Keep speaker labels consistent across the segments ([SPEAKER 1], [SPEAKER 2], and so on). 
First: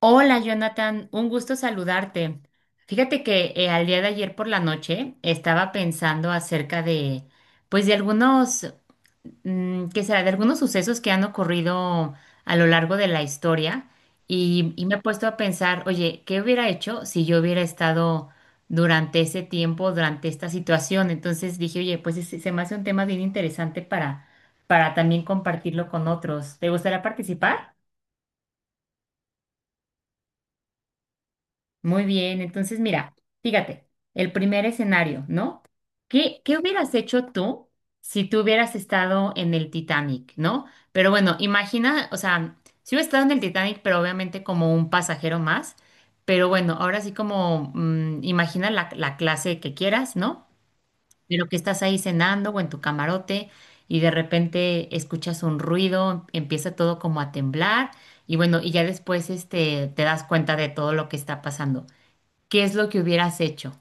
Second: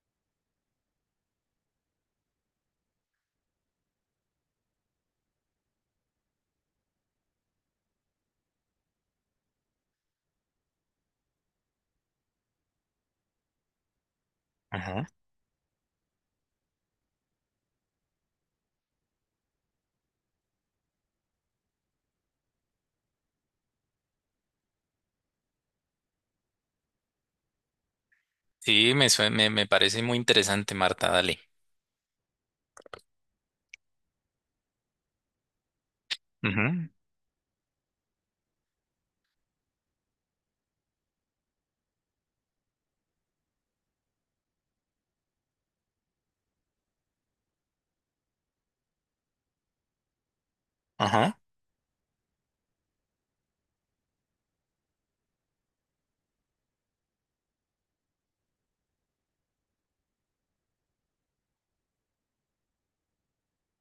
[SPEAKER 1] Hola, Jonathan, un gusto saludarte. Fíjate que al día de ayer por la noche estaba pensando acerca de, pues de algunos, mm, ¿qué será? De algunos sucesos que han ocurrido a lo largo de la historia y me he
[SPEAKER 2] Ajá.
[SPEAKER 1] puesto a pensar, oye, ¿qué hubiera hecho si yo hubiera estado durante ese tiempo, durante esta situación? Entonces dije, oye, pues se me hace un tema bien interesante para también compartirlo con otros. ¿Te gustaría participar?
[SPEAKER 2] Sí, me parece muy interesante, Marta, dale.
[SPEAKER 1] Muy bien, entonces mira, fíjate, el primer escenario, ¿no? ¿Qué
[SPEAKER 2] Ujú.
[SPEAKER 1] hubieras hecho tú si tú hubieras estado en el Titanic, ¿no? Pero bueno, imagina, o sea, si hubiera estado en el Titanic, pero obviamente como un pasajero más, pero bueno, ahora sí como imagina la clase que quieras, ¿no?
[SPEAKER 2] Ajá.
[SPEAKER 1] Pero que estás ahí cenando o en tu camarote y de repente escuchas un ruido, empieza todo como a temblar y bueno, y ya después te das cuenta de todo lo que está pasando. ¿Qué es lo que hubieras hecho?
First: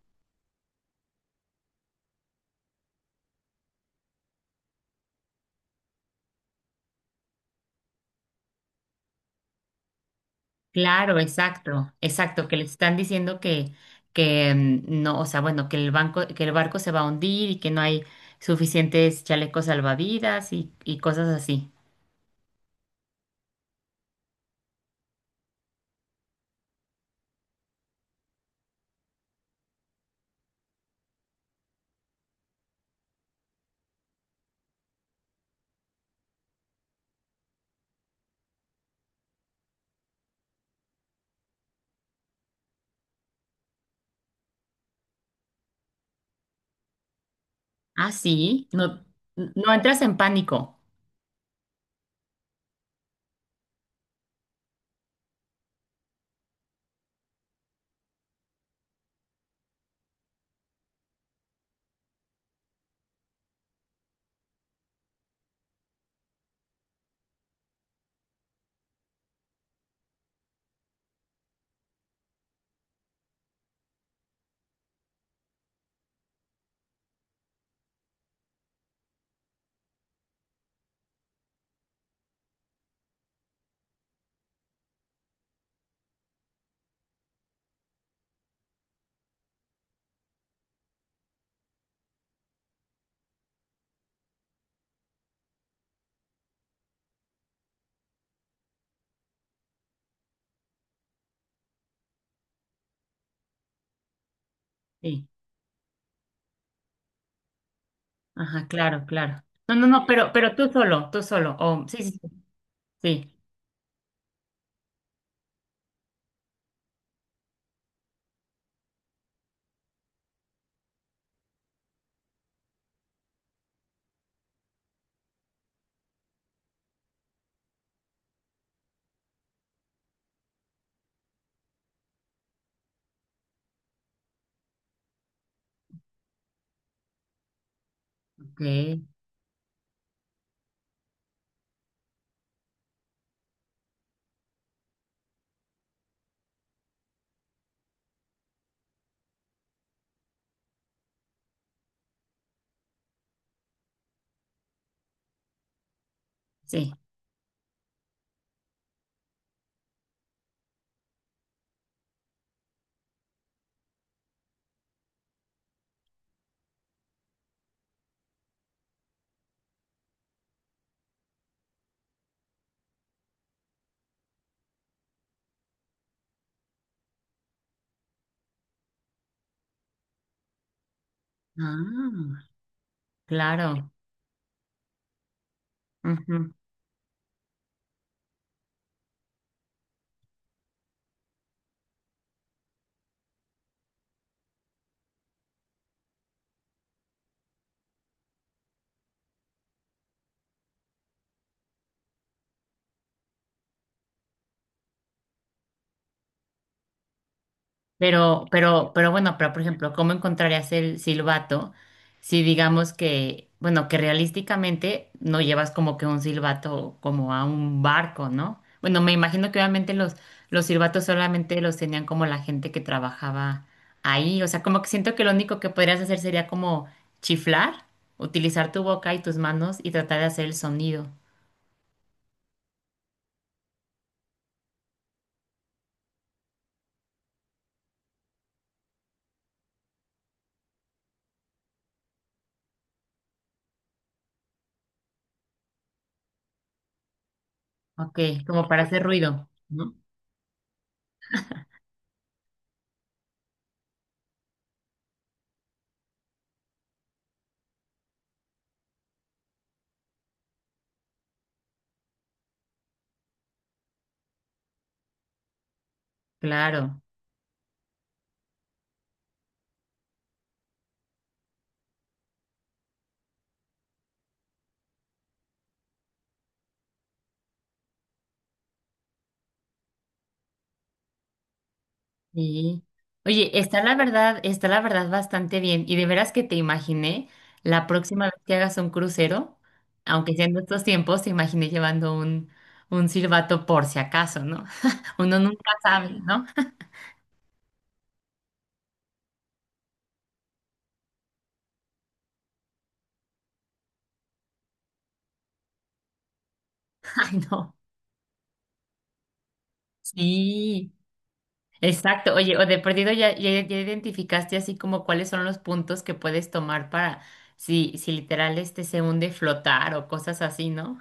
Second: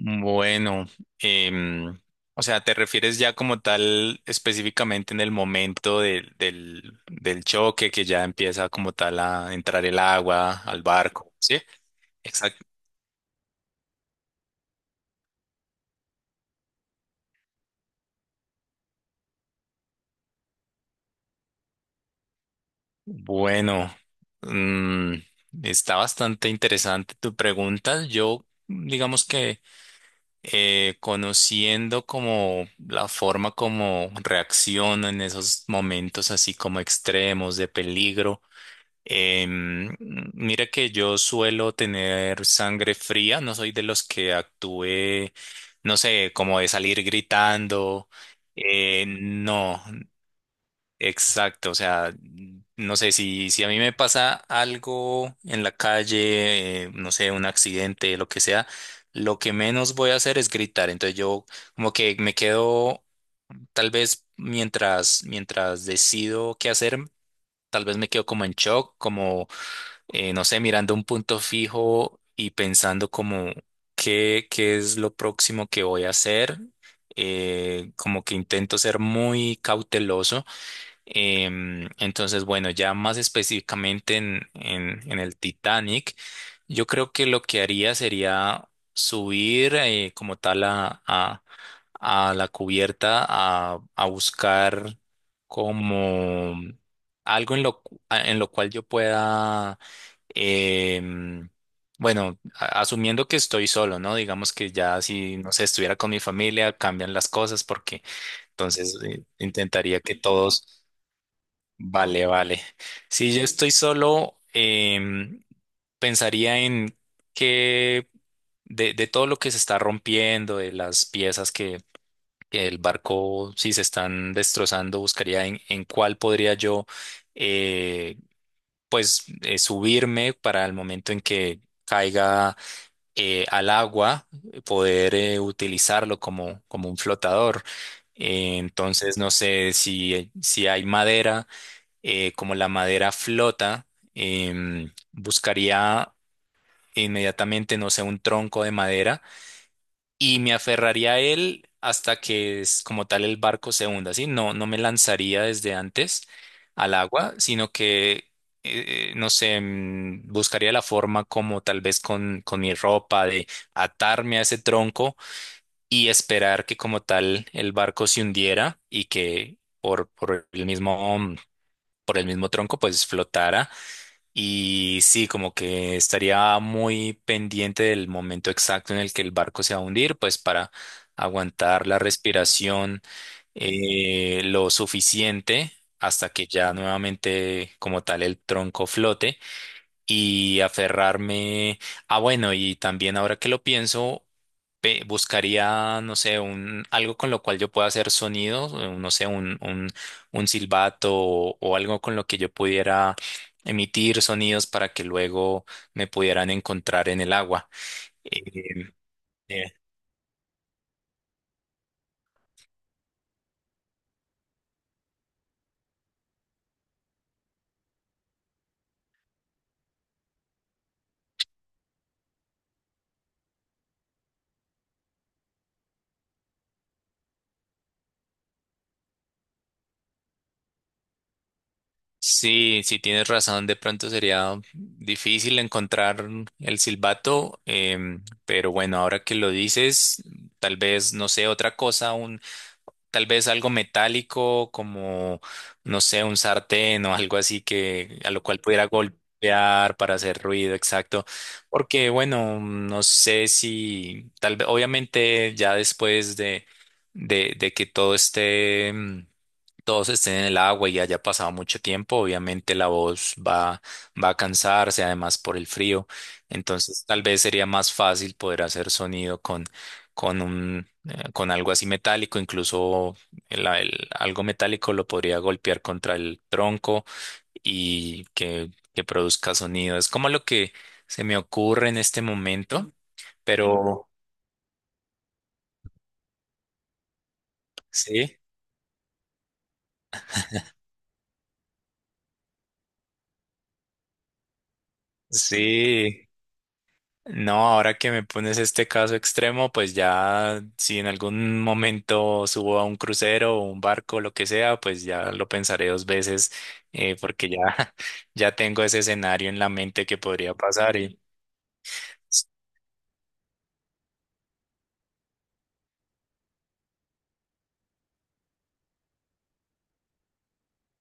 [SPEAKER 2] Bueno, em, o sea, ¿te refieres ya como tal específicamente en el momento del choque que ya empieza como tal a entrar el agua al
[SPEAKER 1] Claro,
[SPEAKER 2] barco? Sí,
[SPEAKER 1] exacto, exacto, que
[SPEAKER 2] exacto.
[SPEAKER 1] les están diciendo que no, o sea, bueno, que el barco se va a hundir y que no hay suficientes chalecos salvavidas y cosas así.
[SPEAKER 2] Bueno, mm, está bastante interesante tu pregunta. Yo, digamos que conociendo como la forma como reacciono en esos momentos así como extremos de peligro. Em, Mira que yo suelo tener sangre fría, no soy de los que actúe, no sé, como de salir gritando.
[SPEAKER 1] Ah, sí, no, no
[SPEAKER 2] No.
[SPEAKER 1] entras en pánico.
[SPEAKER 2] Exacto, o sea, no sé si a mí me pasa algo en la calle, no sé, un accidente, lo que sea, lo que menos voy a hacer es gritar. Entonces yo como que me quedo, tal vez mientras decido qué hacer, tal vez me quedo como en shock, como, no sé, mirando un punto fijo y pensando como qué es lo próximo que voy a hacer. Como que intento ser muy cauteloso. Entonces, bueno, ya más específicamente en el Titanic, yo creo que lo que haría sería subir como tal a la cubierta a buscar como algo en lo cual yo pueda, em, bueno, asumiendo que estoy solo, ¿no? Digamos que ya
[SPEAKER 1] Sí,
[SPEAKER 2] si, no sé, estuviera con mi familia, cambian las cosas porque
[SPEAKER 1] ajá,
[SPEAKER 2] entonces
[SPEAKER 1] claro, claro. No, no,
[SPEAKER 2] intentaría
[SPEAKER 1] no,
[SPEAKER 2] que
[SPEAKER 1] pero tú
[SPEAKER 2] todos.
[SPEAKER 1] solo, tú solo. Oh, sí, sí,
[SPEAKER 2] Vale,
[SPEAKER 1] sí.
[SPEAKER 2] vale. Si
[SPEAKER 1] Sí,
[SPEAKER 2] yo estoy solo, pensaría en que de todo lo que se está rompiendo, de las piezas que el barco, si se están destrozando, buscaría en cuál podría yo, eh, pues, subirme para el momento en que caiga al agua, poder utilizarlo como un flotador.
[SPEAKER 1] ok,
[SPEAKER 2] Entonces, no sé si hay madera, como la madera flota, buscaría inmediatamente, no sé, un tronco de madera y me aferraría a él hasta que es como tal el barco se hunda, ¿sí? No, no me lanzaría desde antes
[SPEAKER 1] sí.
[SPEAKER 2] al agua, sino que, no sé, buscaría la forma como tal vez con mi ropa de atarme a ese tronco y esperar que como tal el barco se hundiera y que por el mismo, por el mismo tronco pues flotara. Y sí, como que estaría muy pendiente del momento exacto en el que el barco se va a hundir, pues para aguantar la
[SPEAKER 1] Ah,
[SPEAKER 2] respiración
[SPEAKER 1] claro.
[SPEAKER 2] lo suficiente hasta que ya nuevamente como tal el tronco flote y aferrarme. Ah, bueno, y también ahora que lo pienso, buscaría, no sé, algo con lo cual yo pueda hacer sonidos, no sé, un silbato o algo con lo que yo pudiera emitir sonidos para que luego me pudieran encontrar en el agua.
[SPEAKER 1] Pero,
[SPEAKER 2] Eh,
[SPEAKER 1] pero, pero bueno, pero por
[SPEAKER 2] eh,
[SPEAKER 1] ejemplo, ¿cómo encontrarías el silbato si digamos que, bueno, que realísticamente no llevas como que un silbato como a un barco, ¿no? Bueno, me imagino que obviamente los silbatos solamente los tenían como la gente que trabajaba ahí. O sea, como que siento que lo único que podrías hacer sería como chiflar, utilizar tu boca y tus manos y tratar de hacer el sonido.
[SPEAKER 2] sí, sí tienes razón, de pronto sería difícil encontrar el silbato, pero bueno, ahora que lo dices, tal vez, no sé, otra cosa, tal vez algo metálico como, no sé, un sartén o algo así
[SPEAKER 1] Ok,
[SPEAKER 2] que a lo cual
[SPEAKER 1] como para
[SPEAKER 2] pudiera
[SPEAKER 1] hacer ruido, ¿no?
[SPEAKER 2] golpear para hacer ruido, exacto. Porque, bueno, no sé si, tal vez, obviamente ya después de que todo esté, todos estén en el agua y haya pasado mucho tiempo, obviamente la voz va a cansarse, además por el frío.
[SPEAKER 1] Claro.
[SPEAKER 2] Entonces, tal vez sería más fácil poder hacer sonido con algo así metálico, incluso algo metálico lo podría golpear contra el tronco y que produzca sonido. Es como lo que se me ocurre en este
[SPEAKER 1] Sí.
[SPEAKER 2] momento,
[SPEAKER 1] Oye,
[SPEAKER 2] pero
[SPEAKER 1] está la verdad bastante bien. Y de veras que te imaginé la próxima vez
[SPEAKER 2] sí,
[SPEAKER 1] que hagas un crucero, aunque sea en estos tiempos, te imaginé llevando un silbato por si acaso, ¿no? Uno nunca sabe,
[SPEAKER 2] sí.
[SPEAKER 1] ¿no?
[SPEAKER 2] No, ahora que me pones este caso extremo, pues ya si en algún momento subo a un crucero o un barco, lo que sea, pues ya lo pensaré dos veces,
[SPEAKER 1] Ay,
[SPEAKER 2] porque ya,
[SPEAKER 1] no.
[SPEAKER 2] ya tengo ese escenario en la mente que podría
[SPEAKER 1] Sí,
[SPEAKER 2] pasar. Y
[SPEAKER 1] exacto. Oye, o de perdido ya identificaste así como cuáles son los puntos que puedes tomar para si literal se hunde flotar o cosas así, ¿no?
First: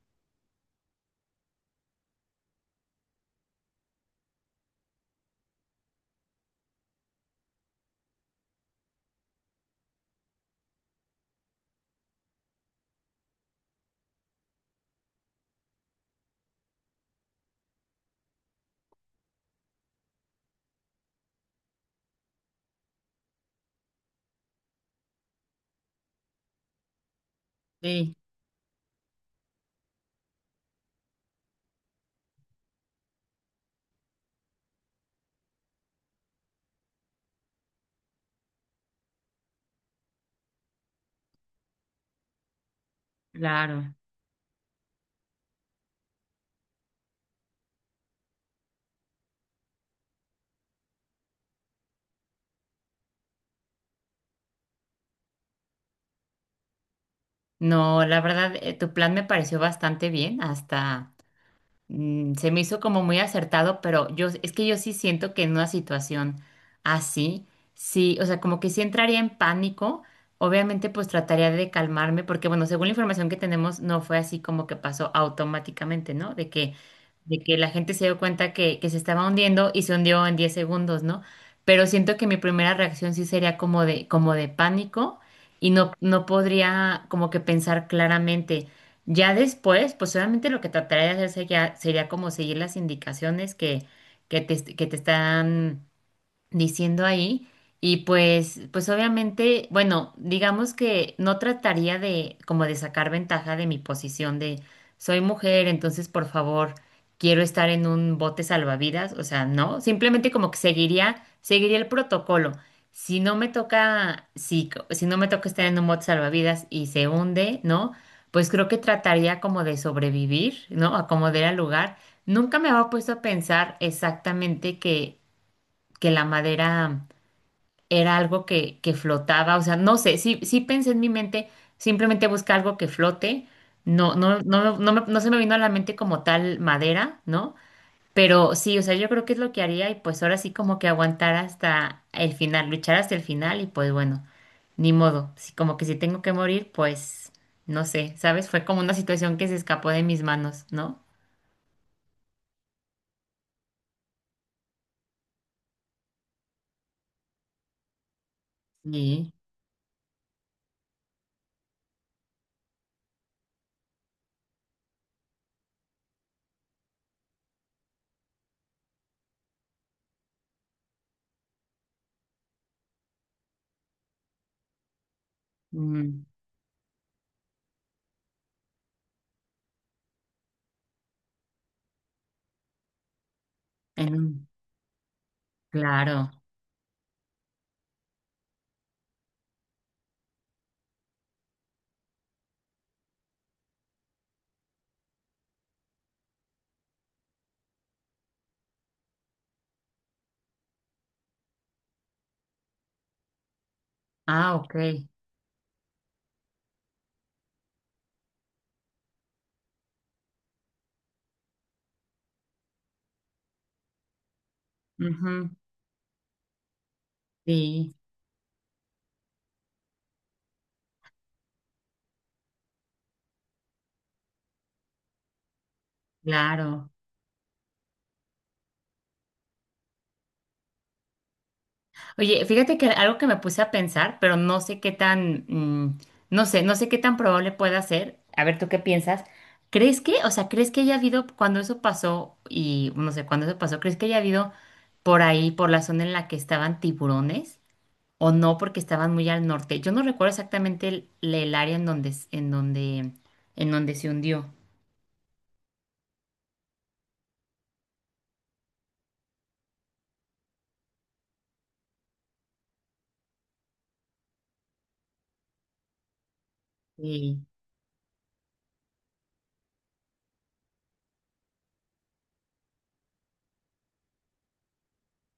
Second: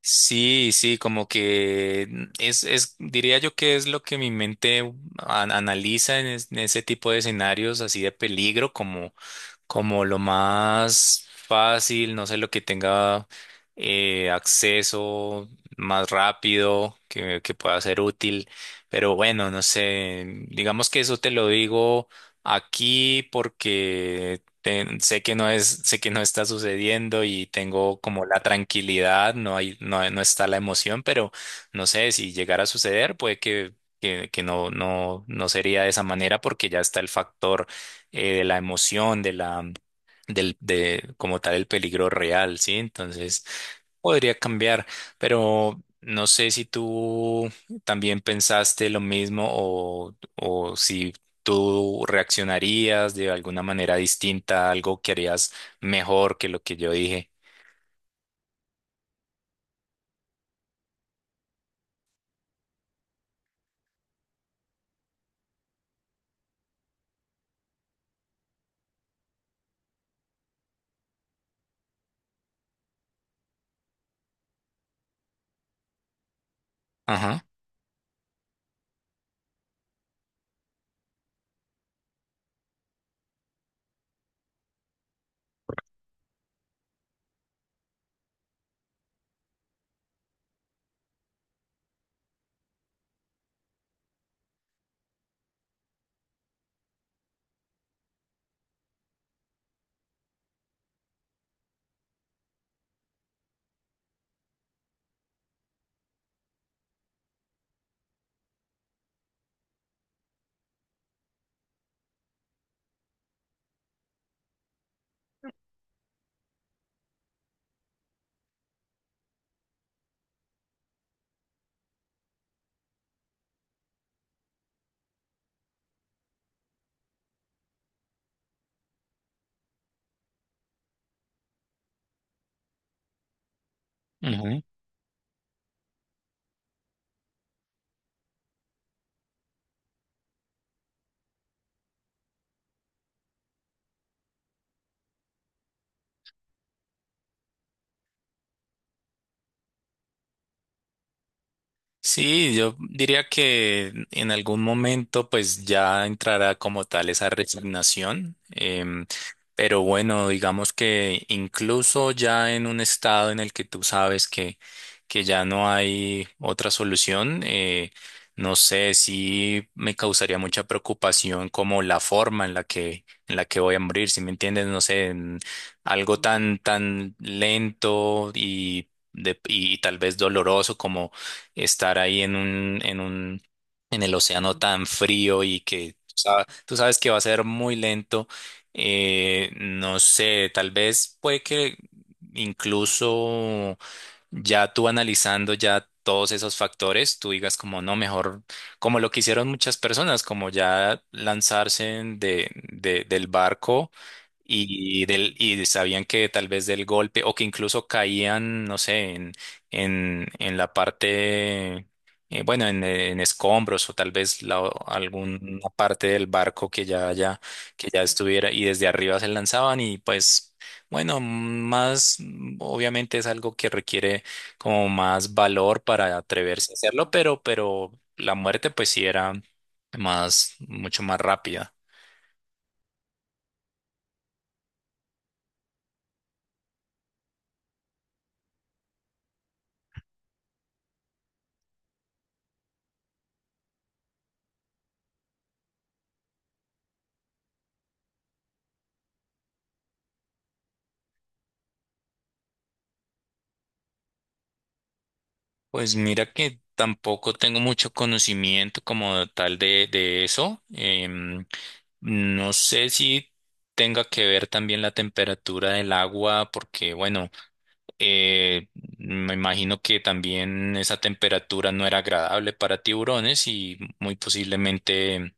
[SPEAKER 2] sí, sí, como que diría yo que es lo que mi mente analiza en ese tipo de escenarios así de peligro, como lo más fácil, no sé, lo que tenga acceso más rápido, que pueda ser útil. Pero bueno, no sé, digamos que eso te lo digo aquí porque sé que no está sucediendo y tengo
[SPEAKER 1] Sí,
[SPEAKER 2] como la tranquilidad, no está la emoción, pero no sé, si llegara a suceder, puede que no sería de esa manera porque ya está el factor, de la emoción, de como tal el peligro real, ¿sí? Entonces
[SPEAKER 1] claro.
[SPEAKER 2] podría cambiar, pero no sé si tú también pensaste lo mismo o si tú reaccionarías de alguna manera distinta, algo que harías mejor que lo que yo dije.
[SPEAKER 1] No, la verdad, tu plan me pareció bastante bien, hasta, mm, se me hizo como muy acertado, pero yo es que yo sí siento que en una situación así, sí, o sea, como que sí entraría en pánico. Obviamente, pues trataría de calmarme, porque bueno, según la información que tenemos, no fue así como que pasó automáticamente, ¿no? De
[SPEAKER 2] Ajá.
[SPEAKER 1] que la gente se dio cuenta que se estaba hundiendo y se hundió en 10 segundos, ¿no? Pero siento que mi primera reacción sí sería como de pánico y no, no podría como que pensar claramente. Ya después, pues obviamente lo que trataría de hacer sería como seguir las indicaciones que, que te están diciendo ahí. Y pues, pues obviamente, bueno, digamos que no trataría de como de sacar ventaja de mi posición de soy mujer, entonces por favor, quiero estar en un bote salvavidas, o sea, no, simplemente como que seguiría el protocolo. Si no me toca, si no me toca estar en un bote salvavidas y se hunde, ¿no? Pues creo que trataría como de sobrevivir, ¿no? Acomodar al lugar. Nunca me había puesto a pensar exactamente que la madera era algo que flotaba, o sea, no sé, sí pensé en mi mente, simplemente busca algo que flote, no se me vino a la mente como tal madera, ¿no? Pero sí, o sea, yo creo que es lo que haría y pues ahora sí como que aguantar hasta el final, luchar hasta el final y pues bueno, ni modo, sí, como que si tengo que morir, pues no sé, ¿sabes? Fue como una situación que se escapó de mis manos, ¿no?
[SPEAKER 2] Sí, yo diría que en algún momento pues ya entrará como tal esa resignación.
[SPEAKER 1] Sí,
[SPEAKER 2] Pero bueno, digamos que incluso ya en un estado en el que tú sabes que ya no hay otra solución, no sé si me causaría mucha preocupación como la forma en la que voy a morir, si me entiendes, no sé, en algo
[SPEAKER 1] mm,
[SPEAKER 2] tan, tan lento y tal vez doloroso como estar ahí en
[SPEAKER 1] en
[SPEAKER 2] el
[SPEAKER 1] un-
[SPEAKER 2] océano tan frío y que
[SPEAKER 1] claro,
[SPEAKER 2] tú sabes que va a ser muy lento. No sé, tal vez puede que incluso ya tú analizando ya todos esos factores, tú digas como no, mejor, como lo que hicieron muchas personas, como ya lanzarse del barco
[SPEAKER 1] ah, ok.
[SPEAKER 2] y sabían que tal vez del golpe o que incluso caían, no sé, en la parte, bueno, en escombros o tal vez
[SPEAKER 1] Ujú.
[SPEAKER 2] alguna parte del barco que
[SPEAKER 1] Sí,
[SPEAKER 2] ya estuviera y desde arriba se lanzaban. Y pues, bueno, más, obviamente es algo que requiere como más valor para atreverse a
[SPEAKER 1] claro.
[SPEAKER 2] hacerlo, pero la muerte pues sí era mucho más rápida.
[SPEAKER 1] Oye, fíjate que algo que me puse a pensar, pero no sé qué tan, mm, no sé, no sé qué tan probable pueda ser. A ver, ¿tú qué piensas? ¿Crees que, o sea, crees que haya habido, cuando eso pasó, y no sé, cuando eso pasó, ¿crees que haya habido por ahí, por la zona en la que estaban tiburones? ¿O no, porque estaban muy al norte? Yo no recuerdo exactamente el área en en donde se hundió.
[SPEAKER 2] Pues mira que tampoco tengo mucho conocimiento como tal de eso. No sé si tenga que ver también la temperatura del agua, porque bueno,
[SPEAKER 1] Sí,
[SPEAKER 2] eh, me imagino que también esa temperatura no era agradable para tiburones y muy posiblemente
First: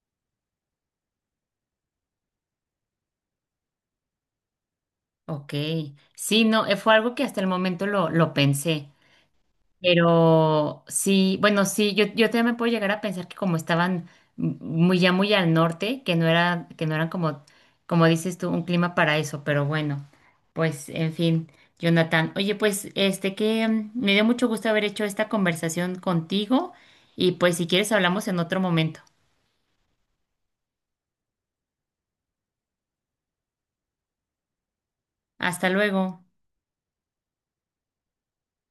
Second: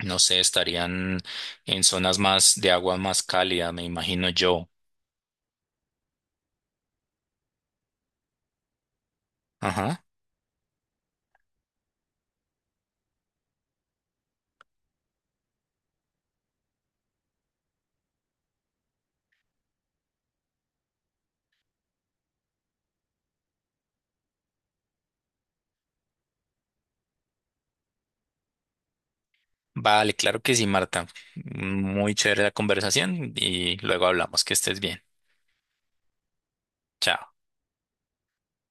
[SPEAKER 2] no sé, estarían en zonas más de agua más cálida, me imagino yo.
[SPEAKER 1] ok. Sí, no, fue algo que hasta el momento lo pensé.
[SPEAKER 2] Ajá.
[SPEAKER 1] Pero sí, bueno, sí, yo también me puedo llegar a pensar que como estaban muy ya muy al norte, que no era, que no eran como, como dices tú, un clima para eso, pero bueno, pues en fin, Jonathan. Oye, pues este que mm, me dio mucho gusto haber hecho esta conversación contigo y pues si quieres hablamos en otro momento.
[SPEAKER 2] Vale, claro que sí, Marta. Muy chévere la conversación y luego hablamos. Que estés bien.
[SPEAKER 1] Hasta luego.
[SPEAKER 2] Chao.